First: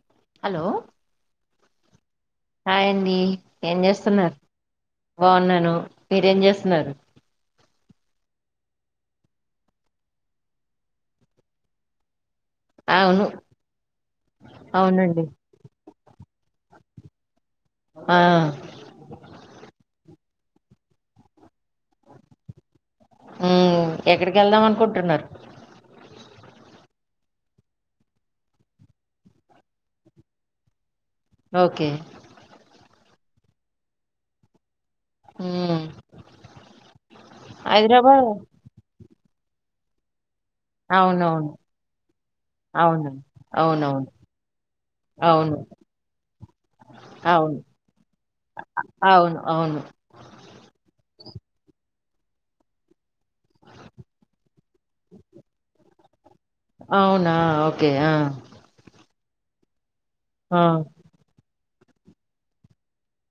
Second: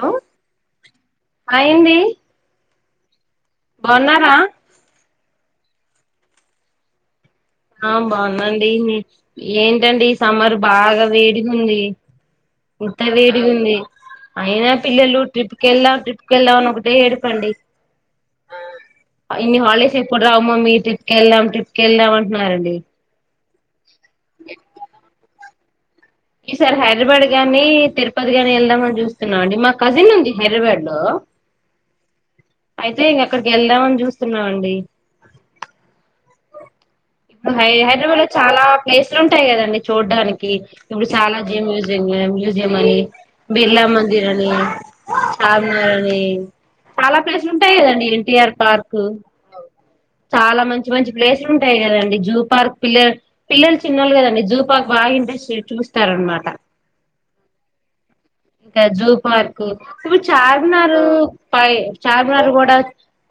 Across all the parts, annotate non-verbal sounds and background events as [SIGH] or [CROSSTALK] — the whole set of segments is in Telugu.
హలో అ ఏంది హాయ్ అండి ఏం చేస్తున్నారు బావున్నార ను మీరేం చేస్తున్నారు ఆ బాగుందండి ఏంటండి ఈ సమ్మర్ బాగా వేడిగుంది ఇంత అవును వేడిగుంది అయినా పిల్లలు అవునండి ట్రిప్ కెళ్దాం ట్రిప్ ట్రిప్ కెళ్దాం అని ఒకటే ఏడుపండి ఆ ఇన్ని హాలిడేస్ ఎప్పుడు రావు మమ్మీ ట్రిప్ కెళ్దాం ట్రిప్ కెళ్దాం తున్నారండి మ్ ఎక్కడికెళ్దాం అనుకుంటున్నారు ఈసారి హైడ్రాబాడ్ గాని తిరుపతి గాని వెళ్దామని చూస్తున్నాం అండి మా కజిన్ ఉంది హైడ్రాబాడ్ లో ఓకే అయితే ఇంకక్కడికెళ్దామని చూస్తున్నామండి మ్ ఇప్పుడు హైడ్రాబాడ్ లో చాలా ప్లేస్ లుంటాయి కదండి చూడ్డానికి కి ఇప్పుడు అవునవును శాలాజీ మ్యూజియ మ్యూజియం అని అవును బిర్లా అవునవును మందిర్ అని అవును చార్మినార్ అని చాలా ప్లేసులు అవును ఉంటాయి కదండి ఎన్టీఆర్ పార్క్ అవును అవును చాలా మంచి మంచి ప్లేస్లుంటాయి కదండి జూ పార్క్ పిల్ల పిల్లలు చిన్నోళ్ళు కదండి జూ పార్క్ బాగా ఇంట్రెస్ట్ చూస్త తారనమాట అవునా ఓకే ఆ ఇంకా జూ పార్క్ ప్పుడు ఆ చార్మినార్ పై చార్మినార్ కూడా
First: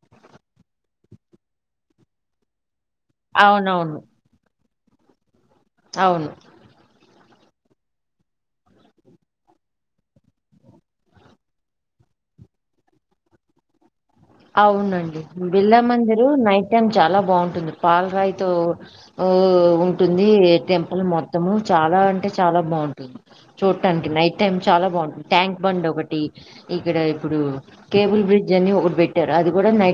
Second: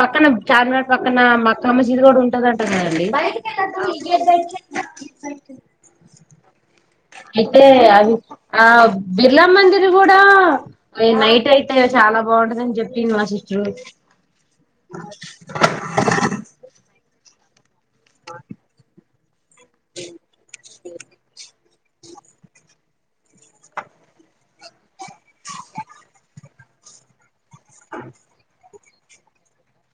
పక్కన చార్మినార్ పక్కన మా మాక్కామసీద్ కూడా ఉంటదంట కదా [UNINTELLIGIBLE] అవునవును [UNINTELLIGIBLE] అవును అయితే అవి ఆ బిర్లా మందిర్ కూడా అ నైటయితే చాలా బాగుంటదిని చెప్పింది మా సిస్టరు అవునండి బిర్లామందిరు నైట్ టైమ్ చాలా బావుం పాలరాయి తో ఉ ఉంటుంది టెంపుల్ మొత్తము చాలా అంటే చాలా బావుంటుంది చూట్టానికి నైట్ టైమ్ చాలా బావుం ట్యాంక్ బండ్ ఒకటి ఇక్కడ ఇప్పుడు కేబుల్ బ్రిడ్జ్ అని ఒక ట్టరు అది కూడా నై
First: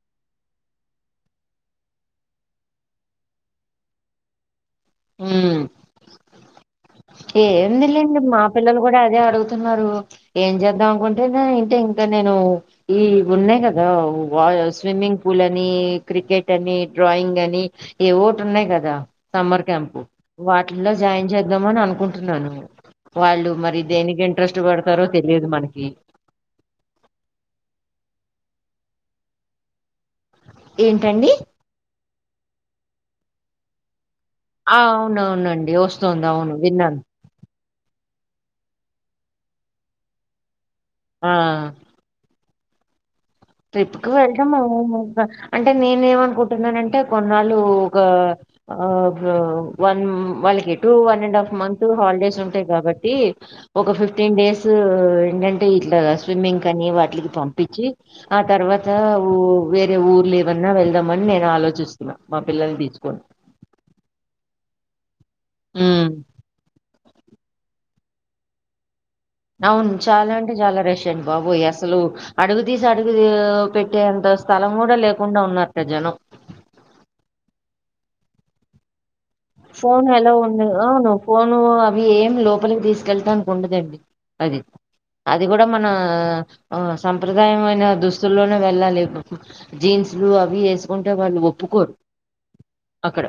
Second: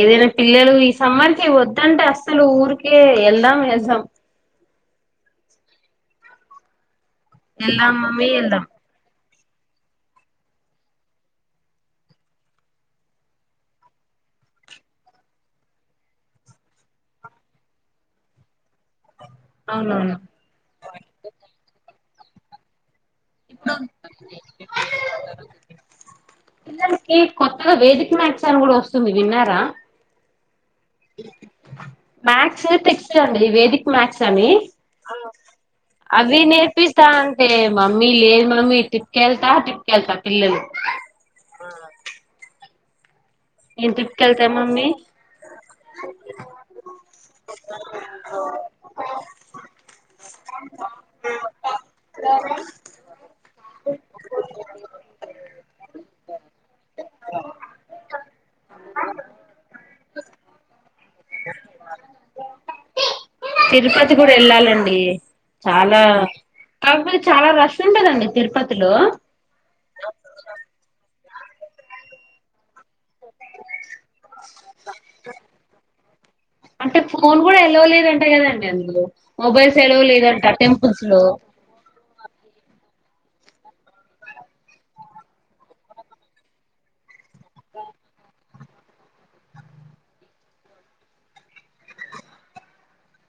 ఏదైనా పిల్లలు ఈ సమ్మర్ కి వద్దంటే అస్సలు ఊరికే వెళ్దాం వెళ్దాం మ్ వెళ్దాం ఏందీళ్ళండి మమ్మీ మా వెళ్దాం పిల్లలు కూడా అదే అడుగు ఏం చేద్దాం అనుకుంటే ఇంటే ఇంకా నేను ఈ ఉన్నాయి కదా స్విమ్మింగ్ పూల్ అని క్రికెట్ అని డ్రాయింగ్ అని ఏ ఒకటి ఉన్నాయి కదా క్యాంప్ అవునవును వాటిలో జాయిన్ చేద్దాం అని అనుకుంటు టున్నాను వాళ్ళు మరి దేనికి ఇంట్రెస్ట్ పడతారో తెలియదు మనకి పిల్లలకి కొత్తగా [UNINTELLIGIBLE] కూడా వస్తుంది విన్నారా ఏంటండి మ్యాథ్స్ టెక్స్ట్ అండి వేదిక్ మ్యాథ్స్ అని ఆ అవునవునండి వస్తుంది అవి అవును విన్నాను నేర్పిస్తా అంటే మమ్మీ లేదు మమ్మీ టిప్పుకెళ్తా టిప్పుకెళ్తా పిల్లలు ఆహ్ నేను ట్రిప్ కు ట్రిప్కి వెళ్తా వెళ్ళటము మమ్మీ అంటే నేను ఏమనుకుంటున్నానంటే కొన్నాళ్ళు ఒక ఆహ్ వన్ వాళ్ళకి ఎటూ one and half month holidays ఉంటాయి కాబట్టి ఒక ఫిఫ్టీన్ డేస్ ఏంటంటే ఇట్లా స్విమ్మింగ్ అని వాటికి పంపించి ఆ తర్వాత వేరే ఊర్లు ఏమన్నా వెళ్దామని నేను ఆలోచిస్తున్నా మా పిల్లల్ని తీసుకొని డి చాలా హ్మ్. కాకపోతే చాలా రష్ ఉంటదండీ తిరుపతిలో అవును చాలా అంటే చాలా రష్ ఏంటి బాబు అసలు అడుగు తీసి అడుగు పెట్టే అంత స్ అంటే ఫోన్ కూడా ఎలో లేదం లేదండి అందులో మొబైల్స్ ఎలవ్ ఫోన్ ఎలో లేదంట ఉండదు టెంపుల్స్ అవును లో ఫోను అవి ఏం లోపలికి తీస్ కెళటానికి ఉండదండి అది అది కూడా మన ఆ సం ప్రదాయమైన దుస్తుల్లో వెళ్ళలేను జీన్స్లు అవి వేసుకుంటే వాళ్ళు ఒప్పుకోరు అక్కడ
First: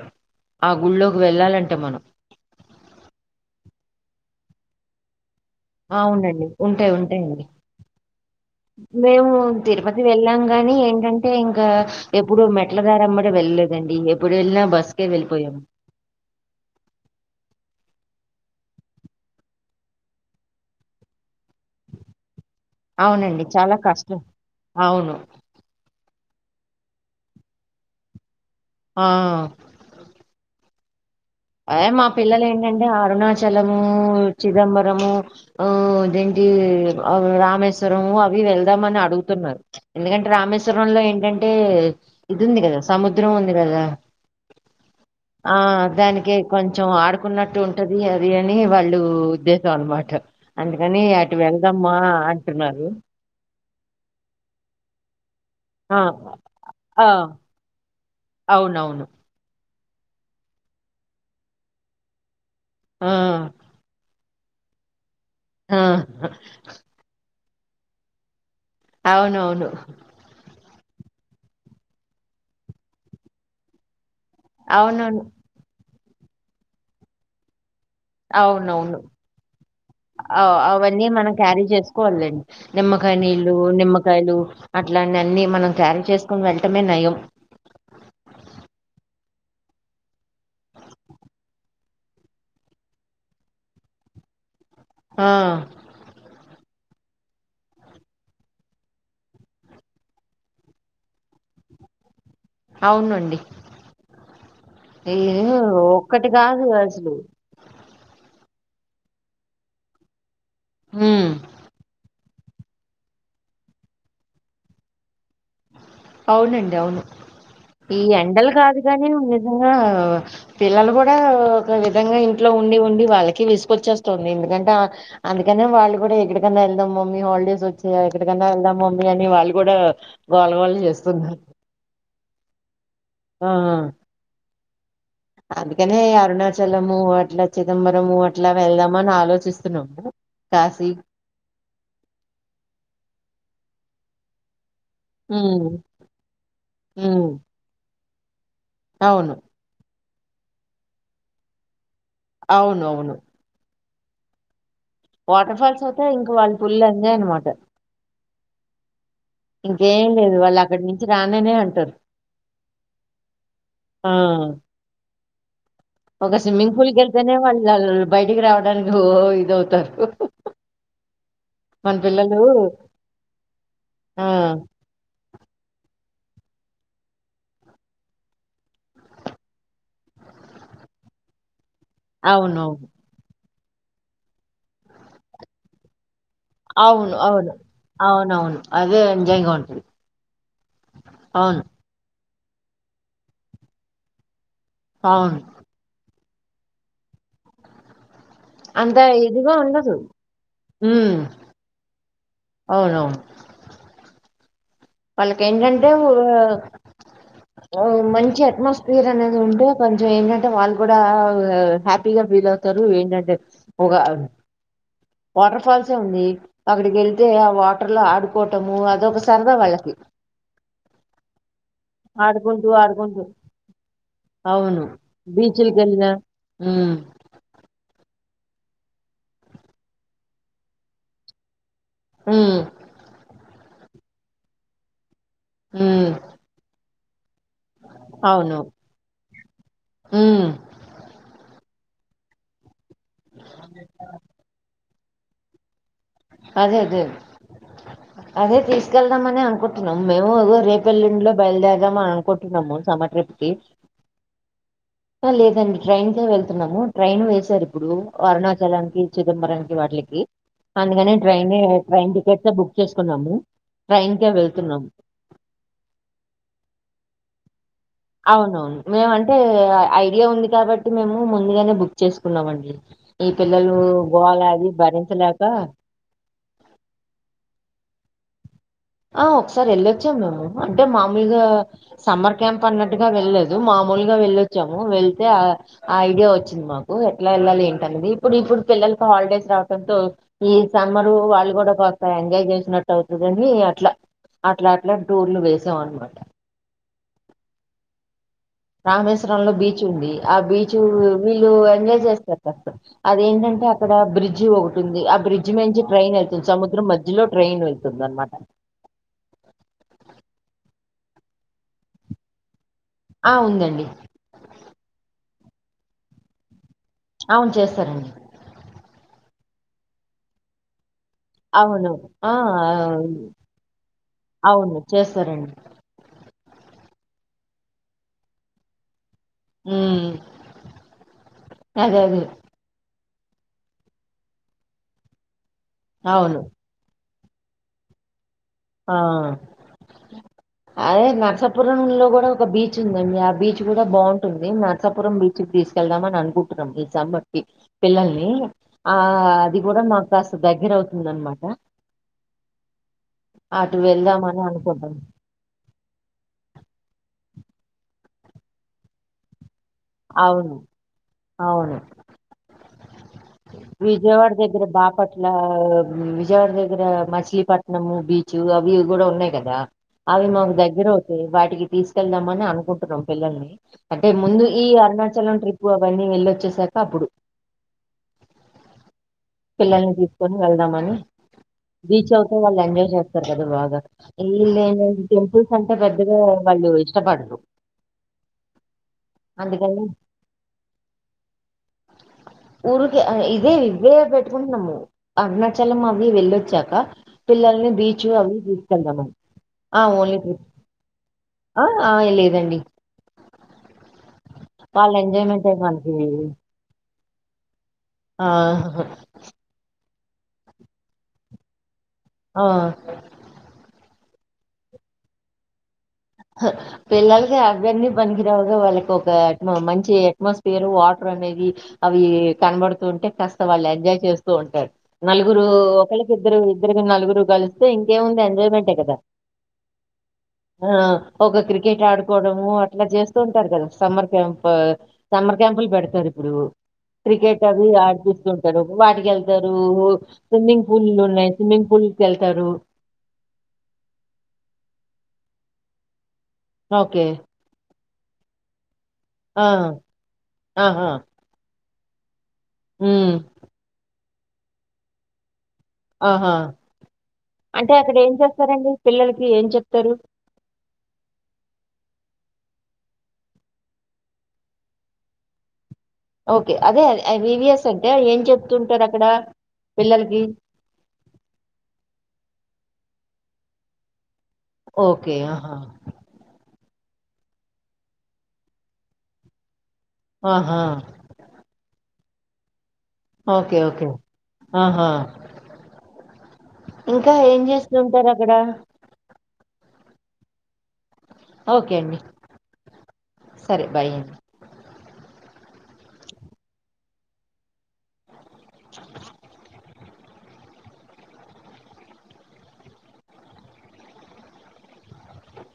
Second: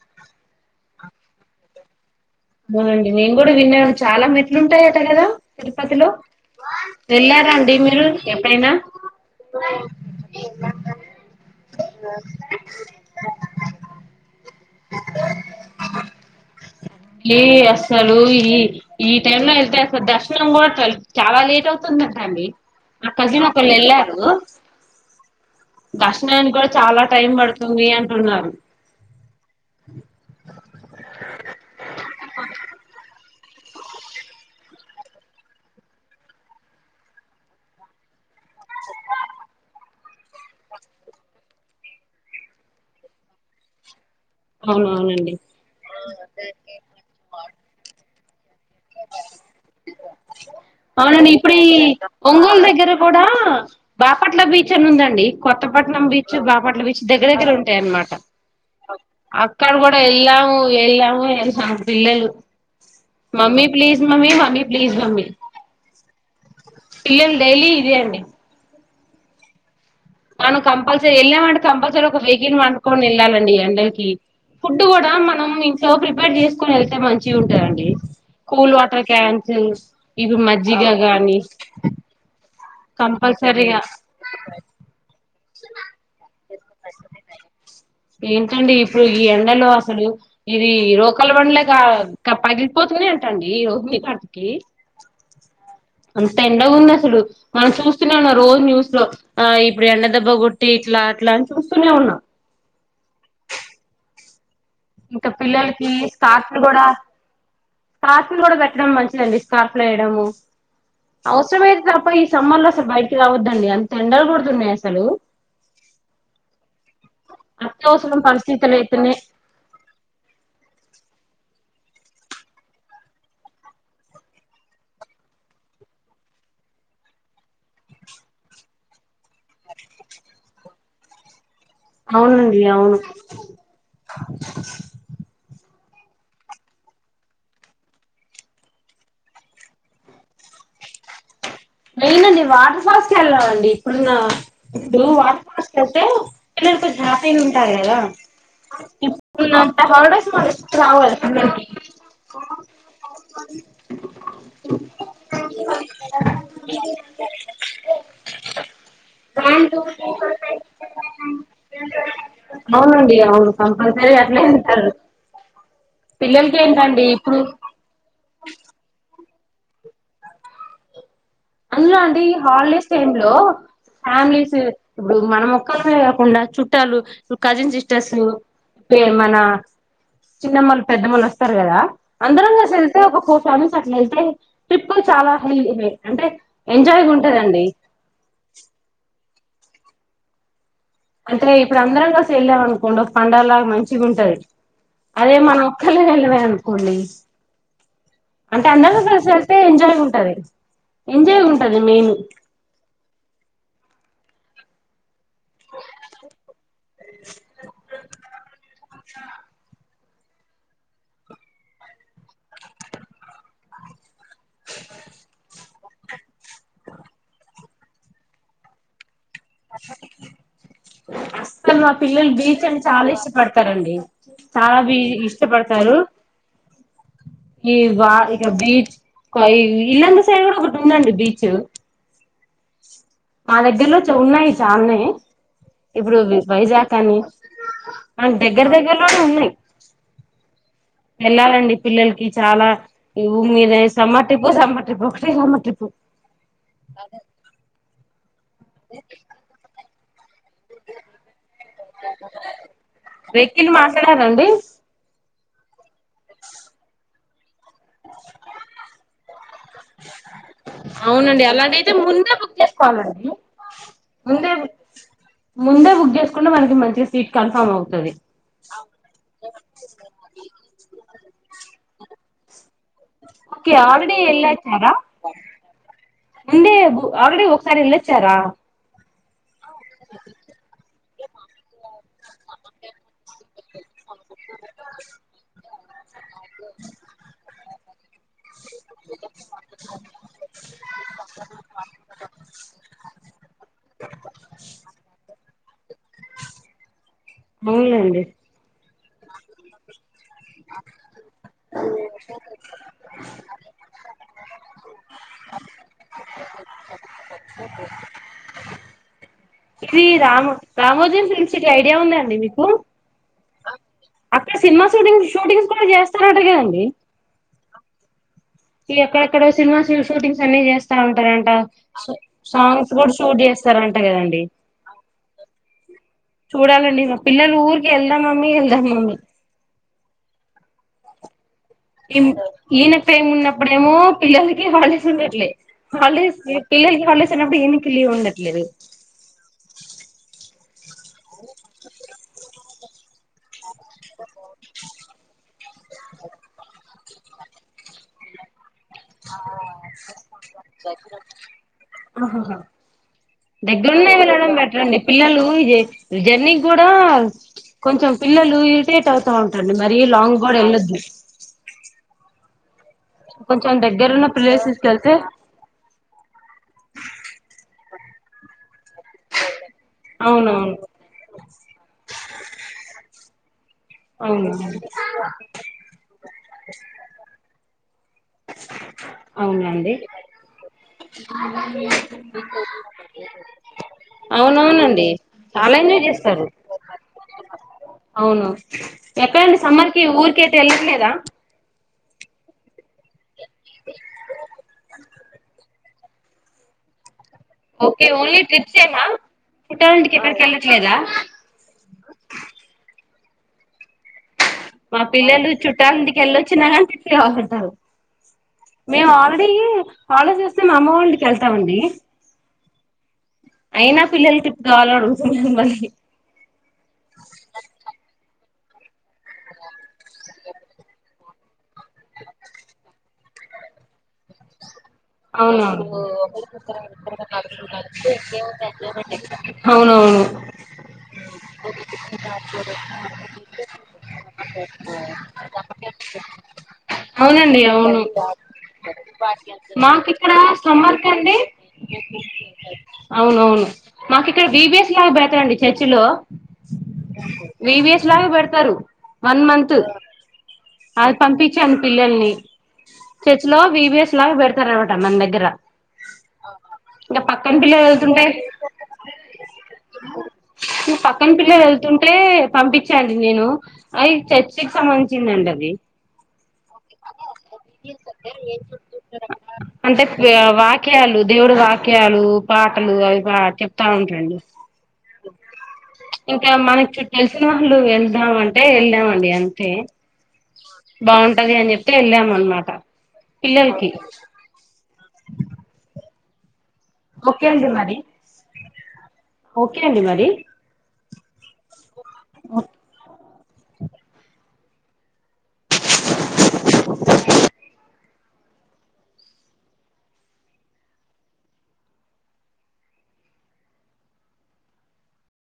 ఆ గు గుళ్ళోకి వెళ్ళాలంటే మనం అవునండి నేను కూడా విన్నాను చాలా మెట్లుంటాయట కదా తిరుపతిలో అవునండి ఉంటాయి ఉంటాయండి వెళ్ళారండి మీరు ఎప్పుడైనా మేము తిరుపతి వెళ్ళాం కానీ ఏంటంటే ఇంకా ఎప్పుడు మెట్ల దారేంబడి వెళ్ళలేదండి ఎప్పుడు వెళిన ఇ అసలు ఈ ఈ టైం లో వెళ్తే అసలు దర్శనం కూడా చాలా లేట్ వుతుందంటాండి మా అవునండి కజిన్ ఒకళు చాలా కష్టం వెళ్ళారు అవును దర్శనాని కూడా చాలా టైం పడుతుంది అంటున్నారు ఆహ్ ఆ మా పిల్లలు ఏంటండి అరుణాచ చలము చిదంబరము ఊ ఇదేంటి రామేశ్వరము ఆవ్ వి వెళ్దామని అడుగుతున్నారు ఎందుకంటే రామేశ్వరంలో ఏంటంటే ఇదుంది కదా సముద్రం ఉంది కదా అవునవునండి ది కొంచెం ఆడుకున్నట్టు ఉంటది [UNINTELLIGIBLE] అని వాళ్ళు ఉద్దేశం అనమాట అందుకని అవునండి అటు ఇప్పుడు ఈ వెళ్దామ్మా ఒంగోలు అంటున్నారు దగ్గర కూడా బాపట్ల బీచ్ అనుందండి ఆ కొత్తపట్నం బీచ్ బాపట్ల బీచ్ ఆ దగ్గర దగ్గర ఉంటాయ్ అన్నమాట అవునవును అక్కడ కూడా వెళ్ళాము వెళ్ళాము [UNINTELLIGIBLE] పిల్లలు ఆ మమ్మీ ప్లీజ్ మమ్మీ మ్మీ ప్లీజ్ మమ్మీ ఆ పిల్లలు డైలీ ఇదే అండి అవునవును కంపల్సరీ వెళ్ళామంటే కంపల్సరీ ఒక వెహికల్ వండుకొని వెళ్ళాలండి ఈ ఎండలకి ఫుడ్ కూడా అవునవును మనం సో ప్రిపేర్ చేసుకోనెళ్తే మంచిగుంటదండి కూల్ అవునవును వాటర్ క్యాన్స్ ఇవి ఆ మజ్జిగ అవన్నీ మనం గానీ క్యారీ చేసుకోవాలండి. నిమ్మకాయ నీళ్ళు నిమ్మకాయలు అట్లాంటి అన్ని మనం క్యారీ చేసుకుని వెళ్ళటమే నయం ఏం ఏంటండి ఇప్పుడు ఈ ఎండలో అసలు ఇది రోకలి బండలేగా పగిలిపోతున్నాయంటండి ఈ రోహిణి కార్తికి ఆ తెండగుందసలు మనం చూస్తూనే ఉన్నాం రోజు న్యూస్ లో ఆ ఇప్పుడు ఎండ దెబ్బ కొట్టి ఇట్లా అట్లా అని చూస్తూనే ఉన్నా అవునండి ఈ ఇంక పిల్లలకి ఒక్కటి స్కార్ఫ్ లు కాదు కూడా అసలు. స్కార్ఫ్ లు కూడా పె ట్టడం మంచిదండి స్కార్ఫ్ లేయడము హ్మ్. అవసరం ఐతే తప్ప సమ్మర్లో అసలు బయక్కి రావద్దండి అంత ఎండలు కొడుతున్నాయి అసలు అవునండి అవును ఈ అత్యవసరం ఎండలు పరిస్థితులు కాదు కాని అయితున్నాయి నిజంగా పిల్లలు కూడా ఒక విధంగా ఇంట్లో ఉండి ఉండి వాళ్ళకి విసుకొచ్చేస్తుంది ఎందుకంటే అందుకనే వాళ్ళు కూడా ఎక్కడికన్నా వెళ్దాం మమ్మీ హాలిడేస్ వచ్చాయ ఎక్కడికన్నా వెళ్దాం మమ్మీ అని వాళ్ళు కూడా గోల గోల చేస్తున్నారు అవునండి అవును ఆ అందుకనే అరుణాచలము అట్లా చిదంబరము అట్లా వెళ్దామ అని ఆలోచిస్తున్నాము కాశీ మెయిన్ అండి వాటర్ ఫాల్స్ కెళ్ళాలండి ఇప్పుడున్న ఇప్పుడు వాటర్ ఫాల్స్ ఉమ్ కెళ్తే పిల్లలు కొంచెం ఉమ్ హ్యాపీగుంటారు కదా అవును ఇప్పు నంత హాలీ డేస్ రావాలి చెన్నై కి [INAUDIBLE] బ వాటర్ఫాల్స్ ఐత్ తై ఇంక వాల్ పులిలందాయ్ అన్నమాట ఇంకేం లేదు వాల్ అక్కడ్ నుంచి రాననే అంటరు అవునండి అవును ఆ కంపల్సరీ అట్లే వెళ్తారు ఒగ పిల్లలకి సిమ్మింగ్ పూల్ ఏంటండి కెళ్తేనే ఇప్పుడు వాల్ ఆళ్లాల్ బయటికి రావడానికి ఓ ఇద్ ఇదవ్ తారు అందులో అండి ఈ హాలిడేస్ టైమ్ లో ఆ ఫ్యామిలీస్ ఇబ్బుడు మనం ఒక్కలమే కుండా చుట్టాలు ఉ కజిన్ సిస్టర్సు పే మన చిన్నమ్మలు పెద్దమ్మలొస్తారు కదా అందరం గల్స్ అవునవును ఎళ్తే ఒక కు ఫ్యామిలీస్ అట్ల వెళ్తే టిప్ కు చాలా హెల్ ది మే అంటే ఎంజాయ్గా అవును అవును ఉంటదండి అవునవును అదే జాయ్ గా వుంటుంది అంటే ఇప్పుడు అందరం కల్స్ పెళ్ళాం అనుకోండి ఒక పండలాగ మంచిగుంటది అదే అవును మనం ఒక్కళ్ళే గన్ల వెల్ అన్కోండి అంటే అంత అందరూ కలిసి ఇదిగా వెళ్తే ఎంజాయ్ ఉండదు గుంటది ఉమ్ ఎంజాయ్ గుంటది మెయిను అవునవును వాళ్ళకేంటంటే ఒగ ఓగ్ మంచి అట్మాస్ సీరనేది ఉంటే కొంచెం ఏంటంటే వాళ్ కూడా ఒగ హ్యాపీగా ఫీల్ అవుతారు ఏంటంటే ఒగ వాటర్ఫాల్స్ సే ఉంది అక్కడికెళ్తే ఆ వాటర్ లో ఆడుకోటము అదొక స సరదా వాళ్ళకి అస్సలు మా పిల్లలు బీచ్ ఆడుకుంటూ అని చాలా ఆడుకుంటూ ఇష్టపడతారండి చాలా అవును బీ ఇష్టపడతారు బీచులకెల్న మ్మ్ ఇగ బీచ్ కొయ్ ఇల్లంద సైడ్ గుడా ఒకటుందండి బీచు మ్మ్ మా దగ్గర్లో చౌ ఉన్నాయి చాలున్నయి ఉమ్ ఇప్పుడు వి వైజా కనీ అ అవును దగ్గర దగ్గరలోనే ఉన్నాయ్ ఉమ్ వెళ్ళాలండి పిల్లలకి చాలా ఇ ఉ మీదే సమ్మార్ ట్రిప్పో సమ్మార్ ట్రిప్పో ఏయ్ వామ ట్రిపు అదే అదే అదే తీసుకెళ్దమనే అనుకుంట్ నమ్ మేము అ రేపెల్లిండ్లో బయల్దేదాం అని అనుకుట్నము సమ్మర్ ట్రిప్కి వెహికల్ మాట్లాడారండి లేదండి ట్రైన్కే వెళ్తున్నాము ట్రైన్ వేసారు ఇప్పుడు అరుణాచలానికి చిదంబరానికి వాటిలకి అందుకనే అండి అలాగైతే ముందే బుక్ చేసుకోవాలండి. ట్రైన్ కే ముందే బుక్ వెళ్తున్నాము ముందే బుక్ చేసుకుంటే మనకి మంచిగ సీట్ కన్ఫామ్ అవుతుం అవునవున్ మేమ్ అంటే ఐడియా ఉంది కాబట్టి మేము ముందుగానే బుక్ చేస్ కున్నామండి ఒకే ఆల్రెడీ ఎల్లేసారా వన్డే ఆల్రెడీ ఒకసారి ఎల్లేస్ చ్చరా ఆ ఒక్ సార్ వెళ్ళొచ్చాం మేము అంటే మాముల్గా సమ్మర్ క్యాంప్ అన్నట్టుగా వెళ్లేదు. మామూల్గ వెళ్ళొచ్చ వచ్చాము వెళ్తే ఆ ఐడియా వచ్చింది మాకు. ఎట్లా వెళ్ళాలి ఏంటనేది ఇప్పుడు ఇప్పుడు పిల్లలకి హాలిడేస్ రావటంతో ఈ సమ్మర్ వాళ్ళు కూడా కాస్త ఎంజాయ్ చేసినట్టు అవుతదని. అట్ల అట్ల అట్ల టూర్లు వేసాం అనమాట అవునండి రామేశ్వరంలో బీచ్ ఉంది ఆ బీచ్ వీళ్ళు ఎంజాయ్ చేస్తారు కాస్త అదేంటంటే అక్కడ బ్రిడ్జ్ ఒకటుంది. ఆ బ్రిడ్జ్ నుంచి ట్రైన్ వెళ్తుంది సముద్రం మధ్యలో ట్రైన్ వెళ్తుంది అనమాట. ఇది రామో రామోజీ ఫిల్మ్ సిటీ ఐడియా ఉంద అండి మీకు ఆ ఉందండి అక్కడ సినిమా షూటింగ్స్ షూటింగ్స్ కూడా చేస్తారట గదండి అవును చేస్తారండి ఎక్కడెక్కడ సినిమా షూటింగ్స్ అన్నీ చేస్ అంటరంట అవును ఆ సాంగ్స్ కూడా షూట్ చేస్తారంట కదండి అవును చేస్తారండి చూడాలండి. పిల్లలు ఊర్కే ఎల్దం మమ్మీ ఎల్దం మమ్మీ హ్మ్ అదే అదే ఏనై టైమ్ ఉన్నప్పుడేమో పిల్లలకి హాలిడేస్ ఉండట్లే హాల్డేస్ అవును పిల్లల్కి హాల్డేస్ నప్పుడు ఈనికి లీవ్ ఉండద్ ఆ అదే నరసపురంలో కూడా ఒక బీచ్ ఉందండి అండి ఆ బీచ్ కూడా బావుంట్ నేన నరసపురం బీచ్ తీస్ కి వెళ్దామని అనుకుంటున్నాం ఈ సమ్మర్ కి పిల్లల్ని ఆ అది కూడా మాకు కాస్త దగ్గర ఆ అవుతుందనమాట హాహా అటు దగ్గరున్నయి వెళ్దామని వెళ్లడం బెటర్ అనుకుంటాం అండి పిల్లలు ఇదే ఈ జర్నీ కూడా హా కొంచెం పిల్లలు ఇరిటేట్ అవుతాం ఉంటారంటి మరి లాంగ్ కూడా అవును వెళ్లొద్దు అవును విజయవాడ దగ్గర ప్లేసెస్ కి వెళ్తే బాపట్ల విజయవాడ దగ్గర మచిలీపట్నము బీచువుగా అవి ఇవి కూడా ఉన్నాయి కదా అవి మాకు అవునవును దగ్గర అవుతాయి వాటికి తీసుకెళ్దాంమని అనుకుంటున్నాం పిల్లల్ని అంటే ముందు అవును ఈ అరుణాచలం ట్రిప్పు అవన్నీ వెళ్లొచ్చేసాక అప్పుడు పిల్లల్ని అవునండి తీసుకొని వెళ్దామని బీచ్ అవుతే వాళ్ళు ఎంజాయ్ చేస్తారు కదా బాగా వీళ్లేంటంటే అవునవునండి టెంపుల్స్ అంటే చాలా ఎంజాయ్ పెద్దగా చేస్తారు వాళ్ళు ఇష్టపడరు అవును ఎక్కడండి అందుకని సమ్మర్ కి ఊరికైతే వెళ్ళట్లేదా ఉరు ఆ ఇదే ఇవే పెట్టే అరుణాచల్ చలం అవి వెళ్లొచ్చాక పిల్లల్ని ఓకే బీచ్ అవి ఓన్లీ ట్రిప్స్ ఏనా తీసుకెళ్దామని ఆ చుట్టాలింటికి ఓన్లీ ఎక్కడికి ట్రిప్ వెళ్ళట్లేదా ఆహ్ లేదండి వాళ్ళ మా పిల్లలు ఎంజాయ్మెంటే మనకి చుట్టాలంటికి వెళ్ళొచ్చిన వ్యావర్తాలు ఆ మేము ఆల్రెడీ హాలిడేస్ వస్తే మా అమ్మా వాళ్ళ ఇంటికి వెళ్తామండి ఆ హ్ అయినా పిల్లలు టిప్పు కావాలని అడుగుతురు మనకి పిల్లలకు అవన్నీ పనికిరావు వాళ్ళకి ఒక మంచి అట్మాస్ఫియర్ వాటర్ అనేది అవి కనబడుతూ ఉంటే కాస్త వాళ్ళు ఎంజాయ్ చేస్తూ ఉంటారు నలుగురు అవునవును ఒకళ్ళకి ఇద్దరు ఇద్దరికి నలుగురు కలిస్తే ఇంకేముంది ఎంజాయ్మెంటే కదా అవునవును ఆ ఒక క్రికెట్ ఆడుకోవడము అట్లా చేస్తూ ఉంటారు కదా సమ్మర్ క్యాంప్ సమ్మర్ క్యాంపులు పెడతారు ఇప్పుడు క్రికెట్ అవునండి అవి అవును ఆడిపిస్తంటారు వాటికి వెళ్తారు మాకు ఇక్కడ స్విమ్మింగ్ పూల్ సమ్మర్ ఉన్నాయి కంటే స్విమ్మింగ్ పూల్ కి వెళ్తారు అవునవును మాకు ఇక్కడ బి బి ఎస్ లాగా పెడతారు అంతే అండి చర్చి లో ఓకే వి వి ఎస్ ఇలాగే పెడతారు వన్ ఆ! మంత్ ఆహా! అది పంపించను పిల్లల్ని హ్మ్. చర్చిలో వీవియస్ [UNINTELLIGIBLE] స్తారవట మన దగ్గర ఆహా! ఇంకా పక్కన అంటే పిల్లలు అక్కడ ఏం వెళ్తుంటే చేస్తారండి? పిల్లలకి ఏం చెప్తారు? పక్కన పిల్లలు వెళ్తుంటే పంపించండి నేను అది చర్చికి సంబంధించిందండి అది ఓకే అదే వివిఎస్ అంటే ఏం చెప్తుంటారు అక్కడ అంటే వాక్యాలు దేవుడు వాక్యాలు పాటలు అవి బా చెప్తా ఉంటరండి ఓకే ఆహా ఇంకా మనకి తెలిసిన వాళ్ళు వెళ్దాం అంటే వెళ్దామండి అంతే ఆహా! బాగుంటది అని చెప్ప ఇటే వెళ్ళాము అన్నమాట ఓకే. ఓకే. పిల్లలకి ఆహా ఇంకా ఏం ఓకే అండి మరి చేస్తుంటారు అక్కడ ఓకే అండి మరి ఓకే అండి సరే బై